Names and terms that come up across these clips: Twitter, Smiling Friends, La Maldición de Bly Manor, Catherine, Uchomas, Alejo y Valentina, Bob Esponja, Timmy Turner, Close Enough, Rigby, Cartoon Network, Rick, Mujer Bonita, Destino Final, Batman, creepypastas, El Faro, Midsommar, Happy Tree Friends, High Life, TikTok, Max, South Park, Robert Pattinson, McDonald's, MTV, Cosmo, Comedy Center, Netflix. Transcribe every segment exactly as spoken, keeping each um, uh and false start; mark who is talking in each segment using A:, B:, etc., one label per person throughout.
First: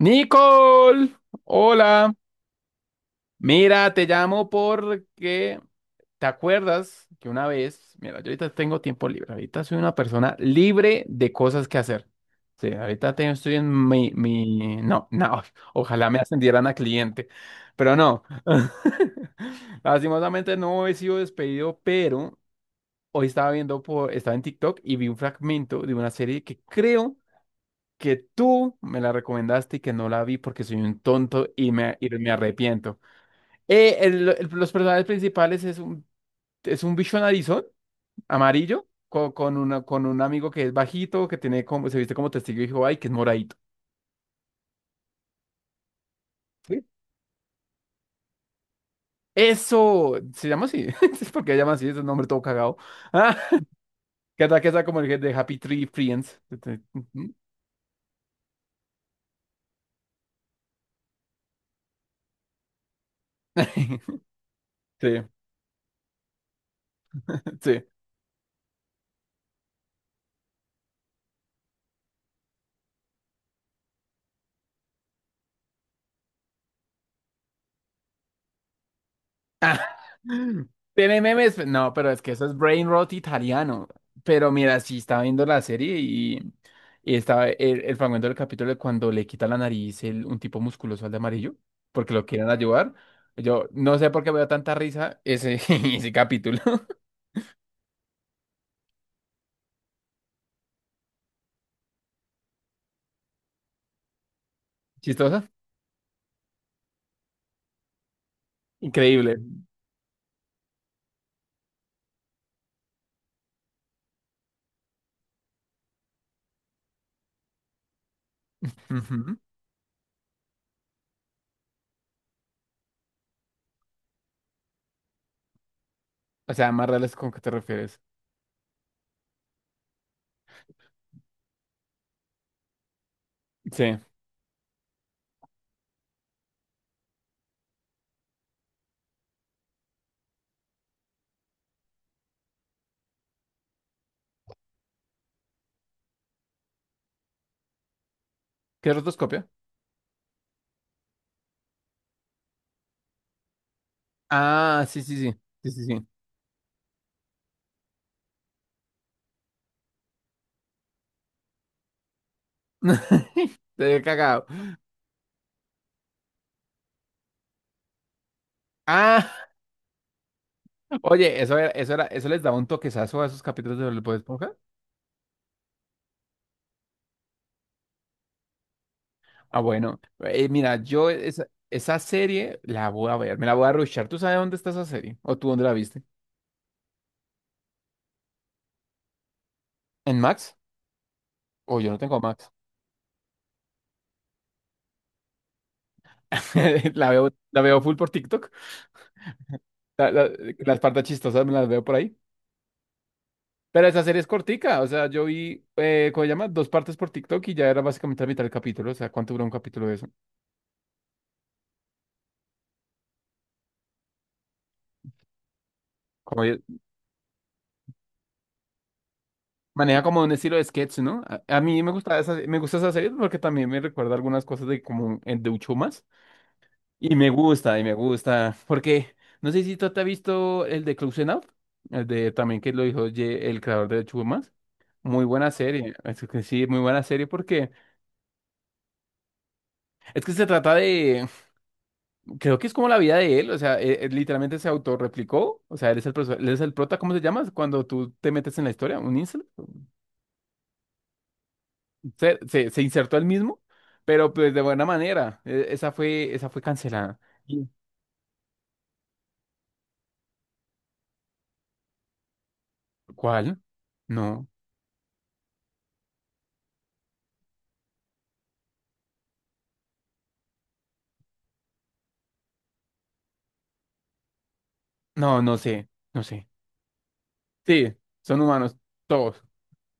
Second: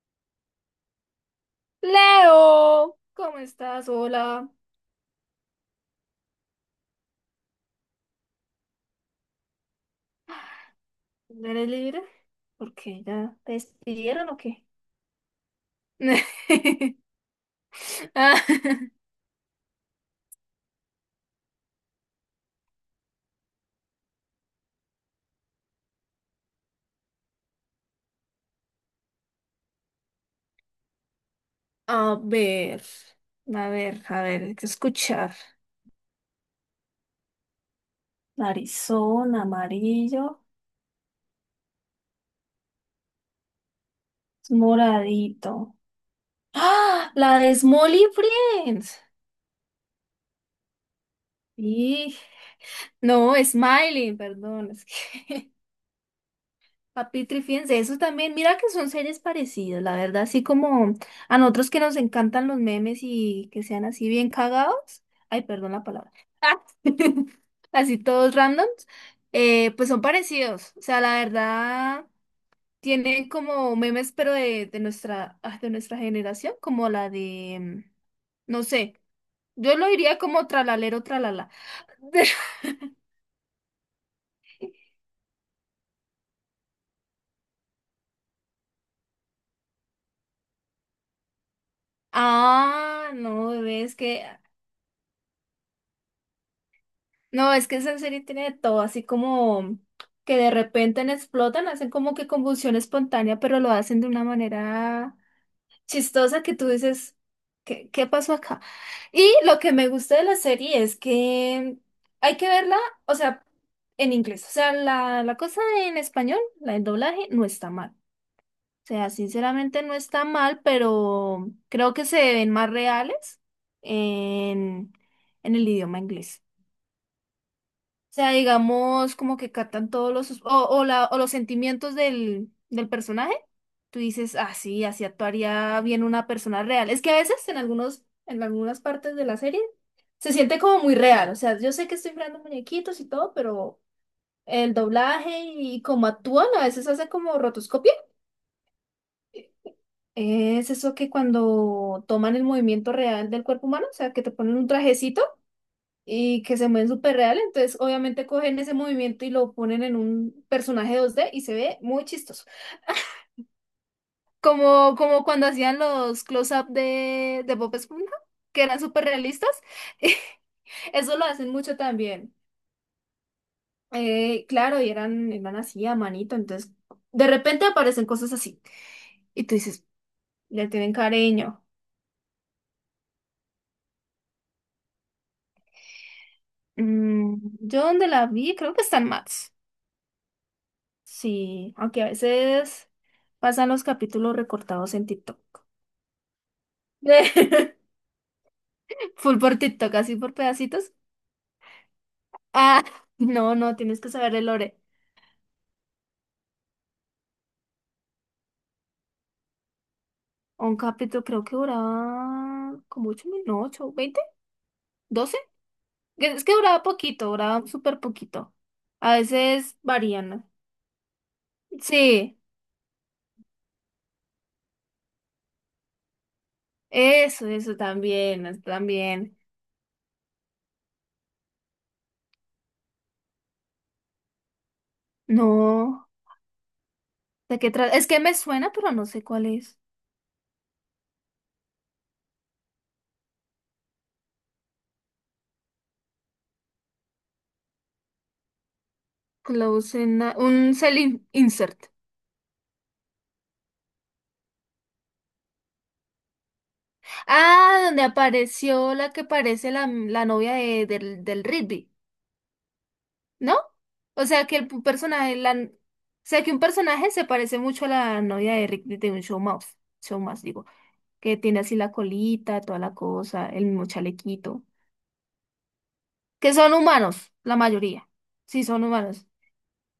A: Nicole, hola.
B: Leo, ¿cómo estás?
A: Mira, te
B: Hola.
A: llamo porque te acuerdas que una vez, mira, yo ahorita tengo tiempo libre, ahorita soy una persona libre de
B: ¿No
A: cosas
B: ¿Eres
A: que
B: libre?
A: hacer. Sí,
B: ¿Por qué?
A: ahorita te-
B: ¿Ya te
A: estoy en mi,
B: despidieron o qué?
A: mi, no, no, ojalá me ascendieran a cliente, pero no.
B: Ah,
A: Lastimosamente no he sido despedido, pero hoy estaba viendo por, estaba en TikTok y vi un fragmento de una serie que creo que tú me la recomendaste y que no la vi porque soy un tonto y me, y
B: a
A: me
B: ver,
A: arrepiento.
B: a
A: Eh,
B: ver, a
A: el-
B: ver,
A: el-
B: hay que
A: los personajes
B: escuchar.
A: principales es un, es un bicho narizón, amarillo, con,
B: Narizón,
A: con, una, con un
B: amarillo,
A: amigo que es bajito, que tiene como, se viste como testigo de Jehová y que es moradito.
B: es moradito.
A: ¿Sí?
B: ¡Ah! La de Smolly Friends.
A: Eso se llama así, es porque se llama así, es un
B: Sí,
A: nombre todo cagado.
B: no,
A: Ah,
B: Smiley,
A: que está, que
B: perdón, es
A: está como el de
B: que
A: Happy Tree Friends.
B: Papitri, fíjense, eso también, mira que son seres parecidos, la verdad, así como a nosotros que nos encantan los memes y que sean así bien cagados,
A: Sí,
B: ay, perdón la palabra.
A: sí.
B: Así todos randoms, eh, pues son parecidos, o sea, la verdad, tienen como memes, pero de, de nuestra, ah, de nuestra generación, como la de, mm, no sé, yo lo
A: Ah,
B: diría como tralalero,
A: tiene
B: tralala.
A: memes, pe- no, pero es que eso es brain rot italiano. Pero mira, sí estaba viendo la serie y, y estaba el, el fragmento del capítulo de cuando le quita la nariz el- un tipo musculoso al de amarillo, porque lo quieren ayudar.
B: Ah, no,
A: Yo
B: bebé, es
A: no sé por
B: que
A: qué me da tanta risa ese, ese capítulo.
B: no, es que esa serie tiene de todo, así como que de repente en explotan, hacen como que convulsión espontánea, pero lo hacen de una manera
A: ¿Chistosa?
B: chistosa que tú dices, ¿qué, qué pasó acá? Y
A: Increíble.
B: lo que me gusta de la serie es que hay que verla, o sea, en inglés, o sea, la, la cosa en español, la del doblaje, no está mal. O sea,
A: Ujú.
B: sinceramente no está mal, pero creo que se ven más reales en, en el idioma inglés,
A: O sea, más reales ¿con qué te refieres?
B: sea, digamos, como que captan todos los, sus- o, o, la, o los sentimientos del, del personaje. Tú
A: Sí.
B: dices, ah, sí, así actuaría bien una persona real. Es que a veces en algunos, en algunas partes de la serie se siente como muy real. O sea, yo sé que estoy creando muñequitos y todo, pero el doblaje y cómo actúan, a veces hace como rotoscopia.
A: ¿Qué es rotoscopia?
B: Es eso que cuando toman el movimiento real del cuerpo humano, o sea, que te ponen un
A: Ah, sí, sí,
B: trajecito,
A: sí. Sí, sí, sí.
B: y que se mueven súper real, entonces obviamente cogen ese movimiento y lo ponen en un personaje dos D y se ve muy chistoso.
A: Te he cagado.
B: Como, como cuando hacían los close-up de, de Bob Esponja, que eran súper
A: Ah.
B: realistas. Eso lo
A: Oye,
B: hacen
A: eso era,
B: mucho
A: eso era, eso
B: también.
A: les daba un toquezazo a esos capítulos de Bob
B: Eh,
A: Esponja.
B: claro, y eran, eran así a manito, entonces de repente aparecen cosas así y tú
A: Ah,
B: dices,
A: bueno. Eh,
B: le
A: mira,
B: tienen
A: yo esa,
B: cariño.
A: esa serie la voy a ver, me la voy a rushar. ¿Tú sabes dónde está esa serie? ¿O tú dónde la viste?
B: Mm, yo donde la vi, creo que está en Max.
A: ¿En Max?
B: Sí,
A: O yo no
B: aunque a
A: tengo Max.
B: veces pasan los capítulos recortados en TikTok.
A: La veo, la veo full por TikTok.
B: Full por TikTok,
A: La-
B: así
A: la-
B: por
A: las
B: pedacitos.
A: partes chistosas me las veo por ahí.
B: Ah, no, no,
A: Pero
B: tienes
A: esa
B: que
A: serie es
B: saber el lore.
A: cortica. O sea, yo vi, eh, ¿cómo se llama? Dos partes por TikTok y ya era básicamente la mitad del capítulo. O sea, ¿cuánto duró un capítulo de eso?
B: Un capítulo creo que duraba como ocho minutos, no, ocho, veinte. Que-
A: Como
B: Es que duraba poquito, duraba súper poquito. A veces
A: maneja como
B: varían,
A: un
B: ¿no?
A: estilo de sketch, ¿no? A, a mí me gusta esa,
B: Sí,
A: me gusta esa serie porque también me recuerda algunas cosas de como el de Uchomas. Y me
B: eso, eso
A: gusta, y me
B: también,
A: gusta.
B: es-
A: Porque
B: también.
A: no sé si tú te has visto el de Close Enough, el de también que lo dijo Ye- el creador de Uchomas. Muy buena serie.
B: No,
A: Es que sí, muy buena serie
B: ¿de qué
A: porque
B: trata? Es que me suena, pero no sé cuál es.
A: es que se trata de. Creo que es como la vida de él. O sea, él- él literalmente se autorreplicó. O sea, él es el, profe- él es el prota, ¿cómo se llama? Cuando tú te metes en la historia, un incel.
B: Close ena- un selling insert.
A: Se, se, se insertó él mismo, pero pues de buena manera. E- Esa fue, esa fue cancelada. Sí.
B: Ah, donde apareció la que parece la, la novia de- del, del Rigby. ¿No?
A: ¿Cuál?
B: O sea,
A: No,
B: que el pu- personaje, la... O sea, que un personaje se parece mucho a la novia de Rick de un show mouse, show mouse, digo, que tiene así la colita, toda la cosa, el mismo chalequito,
A: no, no sé, no sé.
B: que son humanos, la
A: Sí,
B: mayoría,
A: son
B: sí,
A: humanos,
B: son humanos.
A: todos.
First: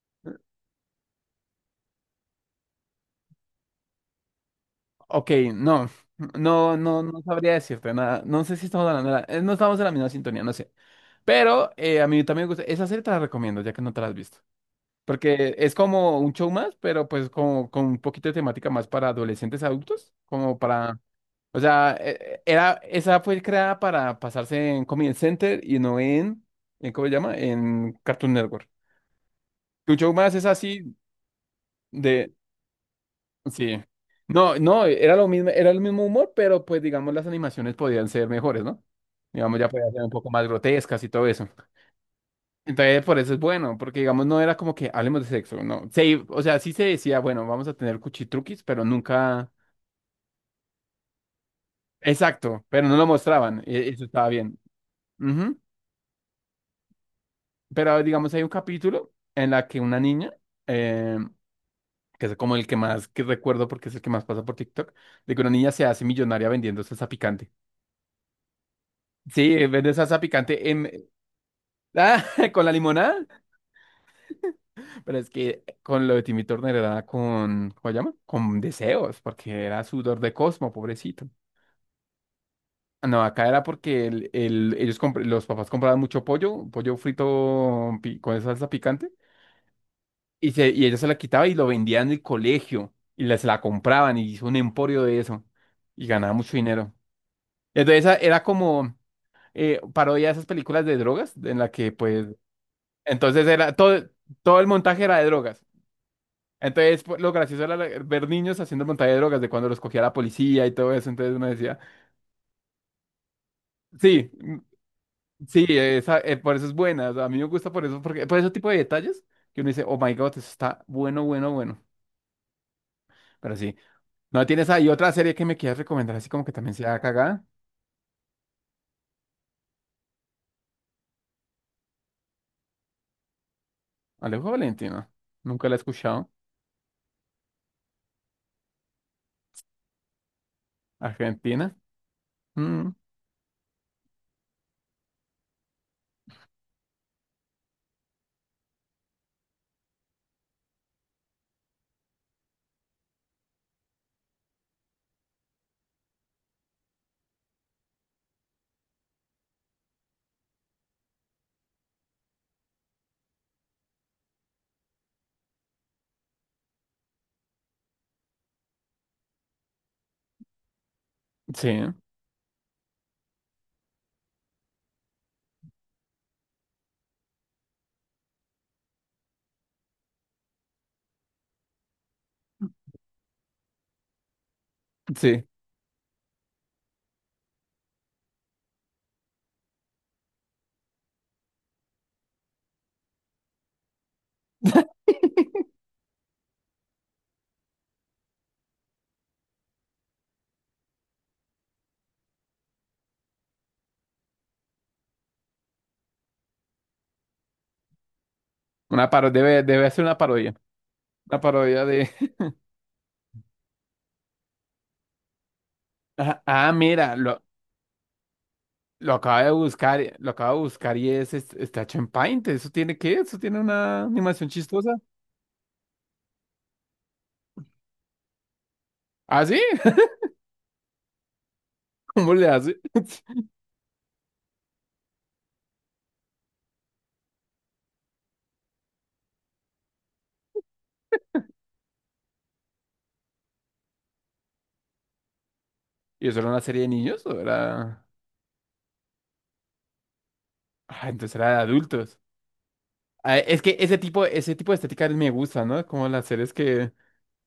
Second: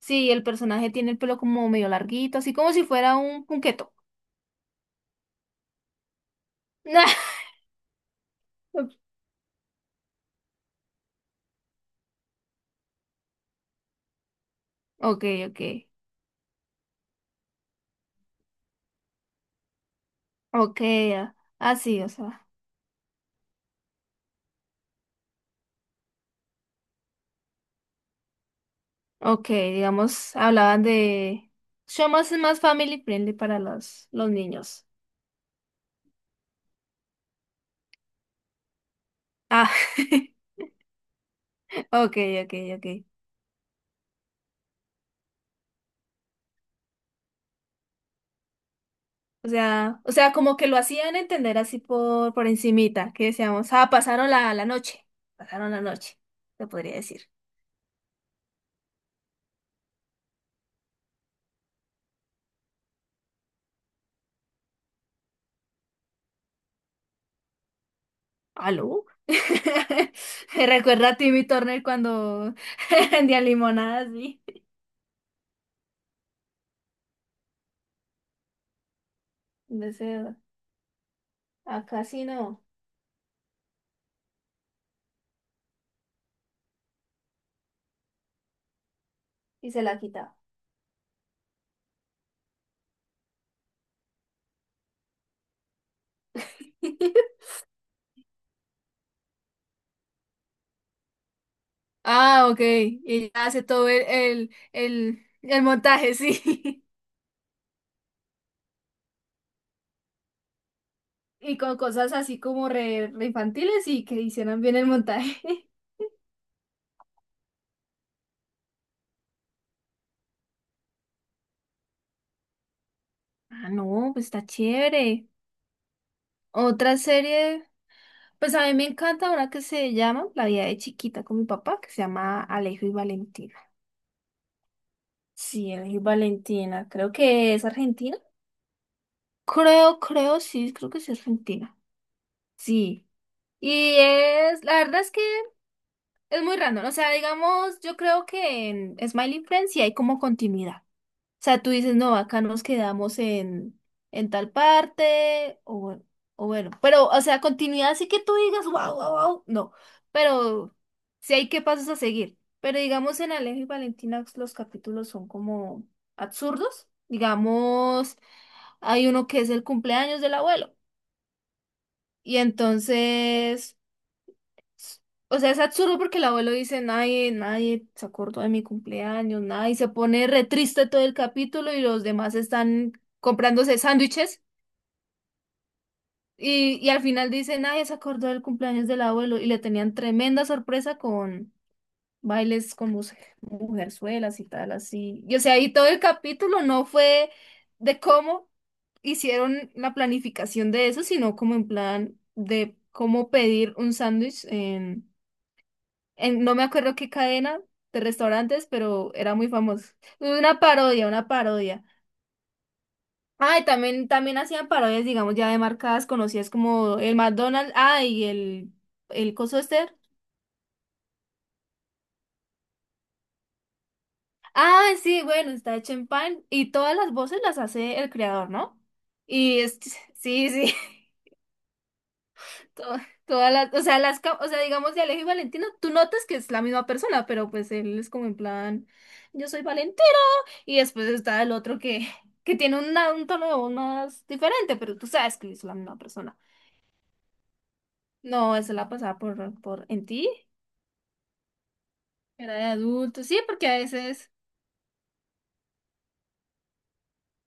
B: Sí, el personaje tiene el pelo como medio larguito, así como si fuera un punqueto.
A: Ok, no, no, no, no sabría decirte nada. No sé si estamos hablando de la- eh, no estamos en la misma sintonía, no sé. Pero eh, a mí también me gusta. Esa serie te la recomiendo, ya que no te la has visto.
B: Ok,
A: Porque
B: ok,
A: es como un show más, pero pues como con un poquito de temática más para adolescentes adultos, como
B: ok,
A: para
B: ah,
A: o sea,
B: así, o
A: e-
B: sea,
A: era, esa fue creada para pasarse en Comedy Center y no en, en ¿cómo se llama? En Cartoon Network.
B: ok,
A: Tu show más
B: digamos,
A: es
B: hablaban
A: así
B: de... Show
A: de,
B: mouse es más family friendly para
A: sí.
B: los, los
A: No, no,
B: niños.
A: era lo mismo, era el mismo humor, pero pues digamos las animaciones podían ser mejores, ¿no? Digamos, ya
B: Ah.
A: podían ser un poco más grotescas y todo eso.
B: Ok, ok, ok.
A: Entonces, por eso es bueno, porque digamos, no era como que hablemos de sexo, no. Sí, o sea, sí se decía, bueno, vamos a tener cuchitruquis, pero
B: O
A: nunca,
B: sea, o sea, como que lo hacían entender así por, por
A: exacto, pero no lo
B: encimita, que
A: mostraban,
B: decíamos,
A: e-
B: ah,
A: eso estaba
B: pasaron la,
A: bien.
B: la noche,
A: Ujú.
B: pasaron la noche, se podría decir.
A: Pero digamos, hay un capítulo en la que una niña, eh, que es como el que más que recuerdo porque es el que más pasa por TikTok, de que una niña se hace millonaria vendiendo salsa picante.
B: ¿Aló?
A: Sí, eh, vende salsa
B: Me
A: picante en,
B: recuerda a Timmy Turner
A: ah,
B: cuando
A: con la limonada,
B: vendía limonadas, sí.
A: pero es que con lo de Timmy Turner era con, ¿cómo se llama? Con deseos, porque era
B: No sé,
A: sudor de Cosmo, pobrecito.
B: acá sí no,
A: Ah, no, acá era porque el, el- ellos compr- los papás compraban mucho pollo, pollo frito pi- con salsa picante.
B: y se la quitaba.
A: Y, se, y ella se la quitaba y lo vendía en el colegio y les la compraban y hizo un emporio de eso y ganaba mucho dinero. Entonces esa era como eh, parodia de esas películas de drogas en la que pues
B: Ah, ok, y ella
A: entonces
B: hace
A: era
B: todo el,
A: todo,
B: el,
A: todo el montaje era de
B: el, el
A: drogas.
B: montaje, sí.
A: Entonces pues, lo gracioso era la- ver niños haciendo el montaje de drogas de cuando los cogía la policía y todo eso. Entonces uno
B: Y con
A: decía,
B: cosas así como re, re infantiles y que
A: sí, mm,
B: hicieran bien el montaje.
A: sí, esa, eh, por eso es buena. O sea, a mí me gusta por eso, porque por ese tipo de detalles que uno dice, oh my God, eso está bueno, bueno, bueno. Pero
B: Ah,
A: sí.
B: no, pues está
A: ¿No tienes ahí otra
B: chévere.
A: serie que me quieras recomendar así como que también
B: Otra
A: sea cagada?
B: serie, pues a mí me encanta una que se llama La vida de chiquita con mi papá, que se llama Alejo y Valentina.
A: Alejo Valentino. Nunca
B: Sí,
A: la he
B: Alejo y
A: escuchado.
B: Valentina, creo que es Argentina. Creo, creo, sí, creo que sí es
A: Argentina.
B: Argentina.
A: Mm,
B: Sí. Y es, la verdad es que es muy random. O sea, digamos, yo creo que en Smiling Friends sí hay como continuidad, sea, tú dices, no, acá nos quedamos en, en tal parte, o, bueno- o bueno, pero, o sea, continuidad así que tú digas, wow, wow, wow, no, pero sí hay que pasos a seguir. Pero digamos, en Alejo y Valentina los capítulos son como absurdos. Digamos, hay uno que es el cumpleaños del abuelo,
A: sí,
B: y entonces... O sea, es absurdo porque el abuelo dice, nadie, nadie se acordó de mi cumpleaños, nadie, y se pone re triste todo el capítulo y los demás están comprándose sándwiches
A: sí.
B: y, y al final dice, nadie se acordó del cumpleaños del abuelo y le tenían tremenda sorpresa con bailes con muse- mujerzuelas y tal, así. Y o sea, y todo el capítulo no fue de cómo hicieron la planificación de eso, sino como en plan de cómo pedir un sándwich en- no me acuerdo qué cadena de restaurantes,
A: Una
B: pero
A: paro
B: era muy
A: debe, debe
B: famoso.
A: ser una parodia.
B: Una parodia, una
A: Una parodia
B: parodia.
A: de…
B: Ah, y también, también hacían parodias, digamos, ya de marcas
A: Ah,
B: conocidas
A: ah,
B: como
A: mira,
B: el
A: lo,
B: McDonald's, ah, y el,
A: lo
B: el
A: acabo de
B: coso este.
A: buscar, lo acabo de buscar y es, es- está hecho en Paint. ¿Eso tiene qué? ¿Eso tiene una animación chistosa?
B: Ah, sí, bueno, está hecho en pan y todas las voces las hace el creador, ¿no?
A: ¿Ah, sí?
B: Y es, sí, sí.
A: ¿Cómo le hace?
B: to- Todas las, o sea, las, ca- o sea, digamos de Alejo y Valentino, tú notas que es la misma persona, pero pues él es como en plan, yo soy Valentino. Y después está el otro que, que tiene una- un tono de voz más diferente, pero tú sabes que es la misma
A: ¿Y
B: persona.
A: eso era una serie de niños o era...?
B: No, esa la pasaba por, por en ti,
A: Ah, entonces era de adultos.
B: era de adulto,
A: Ah,
B: sí,
A: es
B: porque
A: que
B: a
A: ese tipo,
B: veces,
A: ese tipo de estética me gusta, ¿no? Como las series que…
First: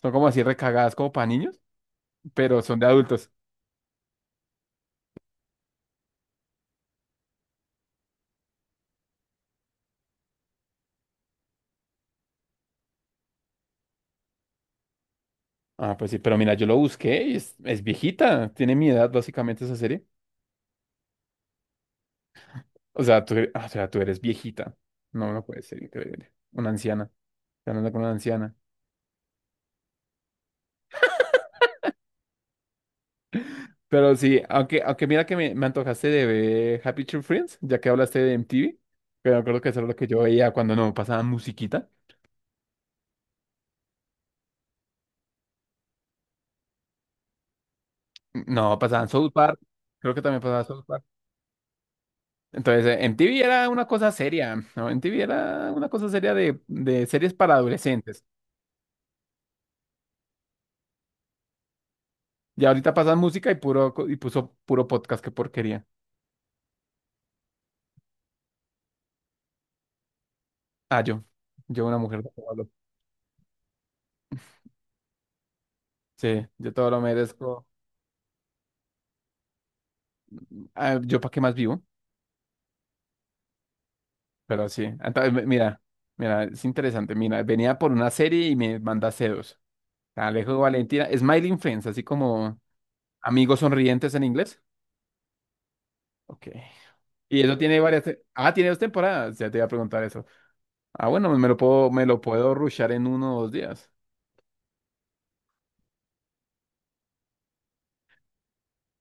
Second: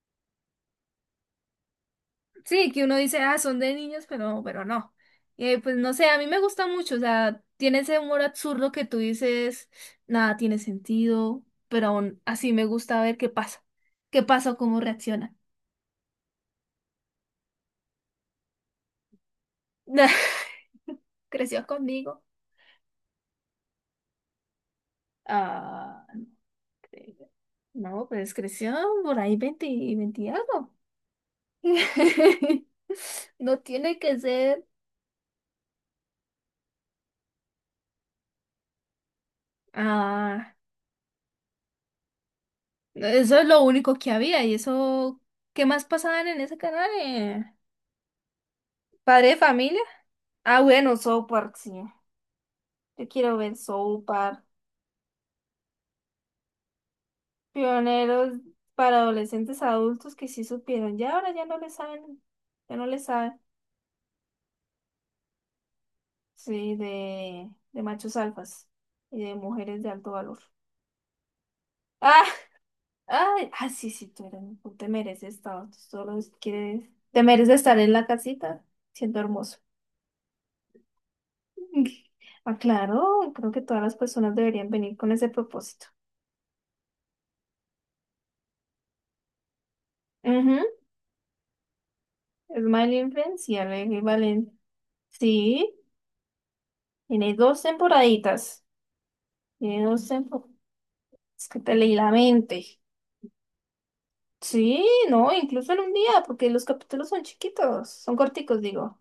A: Son como así recagadas como para niños, pero
B: sí,
A: son
B: que
A: de
B: uno dice,
A: adultos.
B: ah, son de niños, pero, pero no. Eh, pues no sé, a mí me gusta mucho, o sea, tiene ese humor absurdo que tú dices, nada tiene sentido, pero aún así me gusta ver qué pasa, qué pasa, o cómo reacciona.
A: Ah, pues sí, pero mira, yo lo busqué y es, es viejita. Tiene mi edad básicamente esa serie.
B: Creció conmigo.
A: O sea, tú, ah, o sea, tú eres viejita. No, no puede ser
B: Ah, no.
A: increíble. Una anciana.
B: Eh,
A: Está hablando con
B: No,
A: una
B: pues
A: anciana.
B: creció por ahí veinte y veinte y algo. No tiene
A: Pero
B: que
A: sí,
B: ser.
A: aunque, aunque mira que me, me antojaste de ver Happy Tree Friends, ya que hablaste de M T V. Pero creo que eso era lo que yo veía
B: Ah,
A: cuando no pasaban musiquita.
B: eso es lo único que había. ¿Y eso qué más pasaban en ese canal? eh?
A: No, pasaban
B: ¿Padre
A: South
B: de
A: Park.
B: familia?
A: Creo que también
B: Ah,
A: pasaban South
B: bueno,
A: Park.
B: South Park, sí.
A: Entonces, eh,
B: Yo quiero
A: M T V
B: ver
A: era una
B: South
A: cosa
B: Park.
A: seria, ¿no? M T V era una cosa seria de, de series para adolescentes.
B: Pioneros para adolescentes adultos que sí supieron. Ya ahora ya no le saben.
A: Y
B: Ya no
A: ahorita
B: le
A: pasan
B: saben.
A: música y puro co- y puso puro podcast, qué porquería.
B: Sí, de, de machos alfas y de mujeres de alto valor.
A: Ah, yo, yo una mujer de todo lo-
B: Ay, ah, sí, sí, tú eres, tú te mereces estar tú solo
A: sí, yo
B: quieres,
A: todo lo
B: te mereces
A: merezco.
B: estar en la casita siendo hermoso.
A: Ah, yo para qué más vivo,
B: Ah, claro, creo que todas las personas
A: pero
B: deberían
A: sí.
B: venir con ese
A: Entonces, mi- mira,
B: propósito.
A: mira, es interesante. Mira, venía por una serie y me manda C dos. Alejo
B: Ujú.
A: Valentina, Smiling Friends, así como
B: Es mal Influence y
A: amigos
B: Alegre y.
A: sonrientes en inglés.
B: Sí,
A: Ok.
B: tiene
A: Y eso
B: dos
A: tiene varias. te- Ah,
B: temporaditas,
A: tiene dos temporadas. Ya te iba a
B: tiene
A: preguntar
B: dos
A: eso.
B: temporadas,
A: Ah, bueno, me
B: es
A: lo
B: que te
A: puedo,
B: leí
A: me
B: la
A: lo puedo
B: mente.
A: rushar en uno o dos días.
B: Sí, no, incluso en un día, porque los capítulos son chiquitos, son corticos, digo.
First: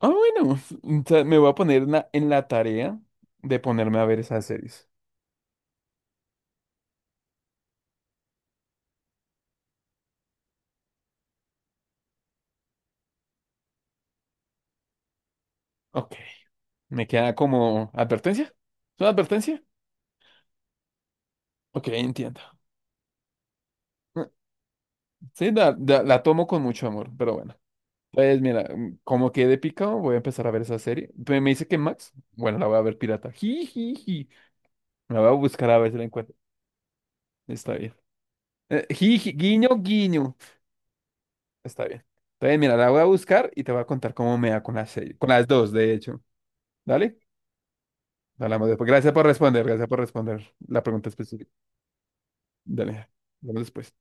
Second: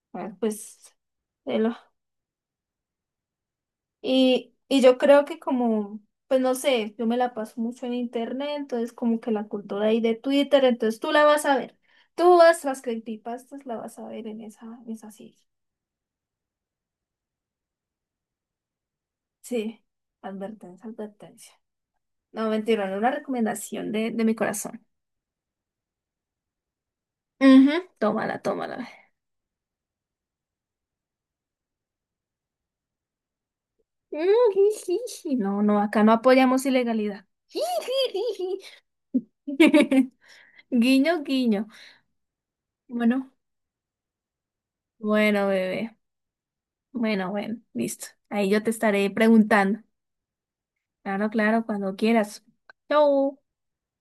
A: Ah,
B: Ah,
A: bueno,
B: pues,
A: entonces me voy a
B: velo.
A: poner na- en la tarea de ponerme a ver esas
B: Y, y
A: series.
B: yo creo que como, pues no sé, yo me la paso mucho en internet, entonces como que la cultura ahí de Twitter, entonces tú la vas a ver. Tú vas, las creepypastas la vas a ver en esa, en esa serie.
A: Ok, me queda como advertencia. ¿Es una advertencia?
B: Sí, advertencia, advertencia.
A: Ok, entiendo.
B: No, mentira, no una recomendación de, de mi corazón.
A: Sí, la, la- la tomo con mucho amor, pero bueno.
B: Ujú.
A: Pues
B: Tómala,
A: mira,
B: tómala.
A: mm, como quedé picado, voy a empezar a ver esa serie. Pe- Me dice que Max, bueno, la voy a ver pirata. Ji, ji,
B: Mm,
A: ji.
B: ji, ji,
A: Me la voy a
B: ji. No,
A: buscar a
B: no,
A: ver si
B: acá
A: la
B: no
A: encuentro.
B: apoyamos ilegalidad. Ji,
A: Está bien.
B: ji, ji,
A: Eh, ji, ji,
B: ji.
A: guiño, guiño.
B: Guiño, guiño.
A: Está bien. Entonces, mira, la voy a
B: Bueno,
A: buscar y te voy a contar cómo me va con las seis- con las
B: bueno,
A: dos, de
B: bebé.
A: hecho. ¿Dale?
B: Bueno, bueno, listo. Ahí yo
A: Hablamos
B: te
A: después.
B: estaré
A: Gracias por responder,
B: preguntando.
A: gracias por responder la pregunta
B: Claro,
A: específica.
B: claro, cuando quieras.
A: Dale,
B: Chau.
A: hablamos después.